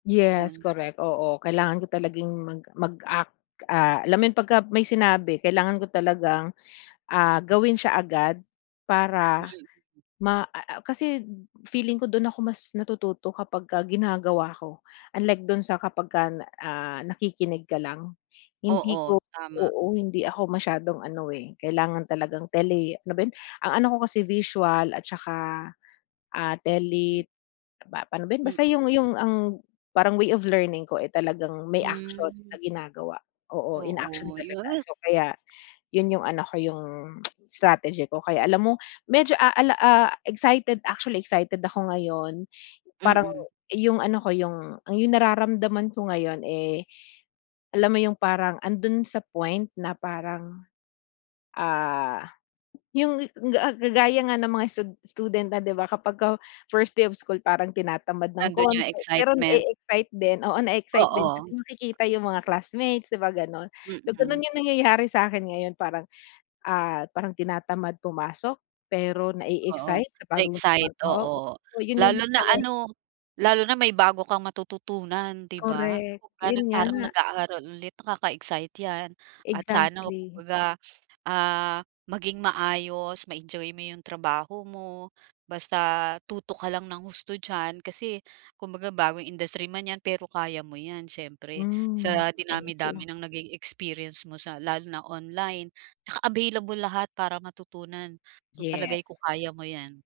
Yes, Yun. correct, oo kailangan ko talagang mag mag-act, ah, alam mo 'yung, pagka may sinabi kailangan ko talagang, ah, gawin siya agad. Para, [unintelligible] ma a a kasi feeling ko dun ako mas natututo kapagka ginagawa ko. Unlike dun sa kapagka na ah, nakikinig ka lang, hindi Oo, ko tama. oo, hindi ako masyadong ano eh, kailangan talagang teli ano ba yun? Ang ano ko kasi visual at saka, ah, Mm. telip pa pano ba 'yun? Basta Mm. 'yung 'yung ang parang way of learning ko, eh, talagang may actual Hmm. na ginagawa. Oo, in action Oo, yu talaga. mm. So, kaya, 'yun 'yung ano ko, 'yung strategy ko kaya alam mo, medyo ah ah la ah, excited, actually excited ako ngayon. Parang Mm. iyung ano ko 'yung, ang 'yung nararamdaman ko ngayon, eh, alam mo 'yung parang, andun sa point na parang, ah, 'yung ga a ga gaya nga ng mga stud student na, 'di ba, kapagka first day of school parang tinatamad ng Nandun konti 'yung pero excitement. na-e-excite din, oo na-e-excite din kasi Oo. makikita yung mga classmates, 'di ba, ganun? So, Mm. ganun yung nangyayari sa akin ngayon parang, ah, parang tinatamad pumasok, pero Oo, na-e-excite sa bagong na-excite, trabaho, oo. 'yun 'yung Lalo na talagang ano, lalo na may bago kang matututunan, di ba? Correct, 'yun Lalo't parang nga. nag-aaral ulit, nakaka-excite yan, at sana huwag Exactly. kumbaga, ah, maging maayos, ma-enjoy mo 'yung trabaho mo, basta tutok ka lang ng husto diyan. Kasi, kumbaga bagong industry man 'yan, pero kaya mo 'yan siyempre. Hmm, Sa thank dinami-dami you. ng naging experience mo sa lalo na online. 'Tsaka available lahat para matutunan, so, Yes. palagay ko kaya mo yan.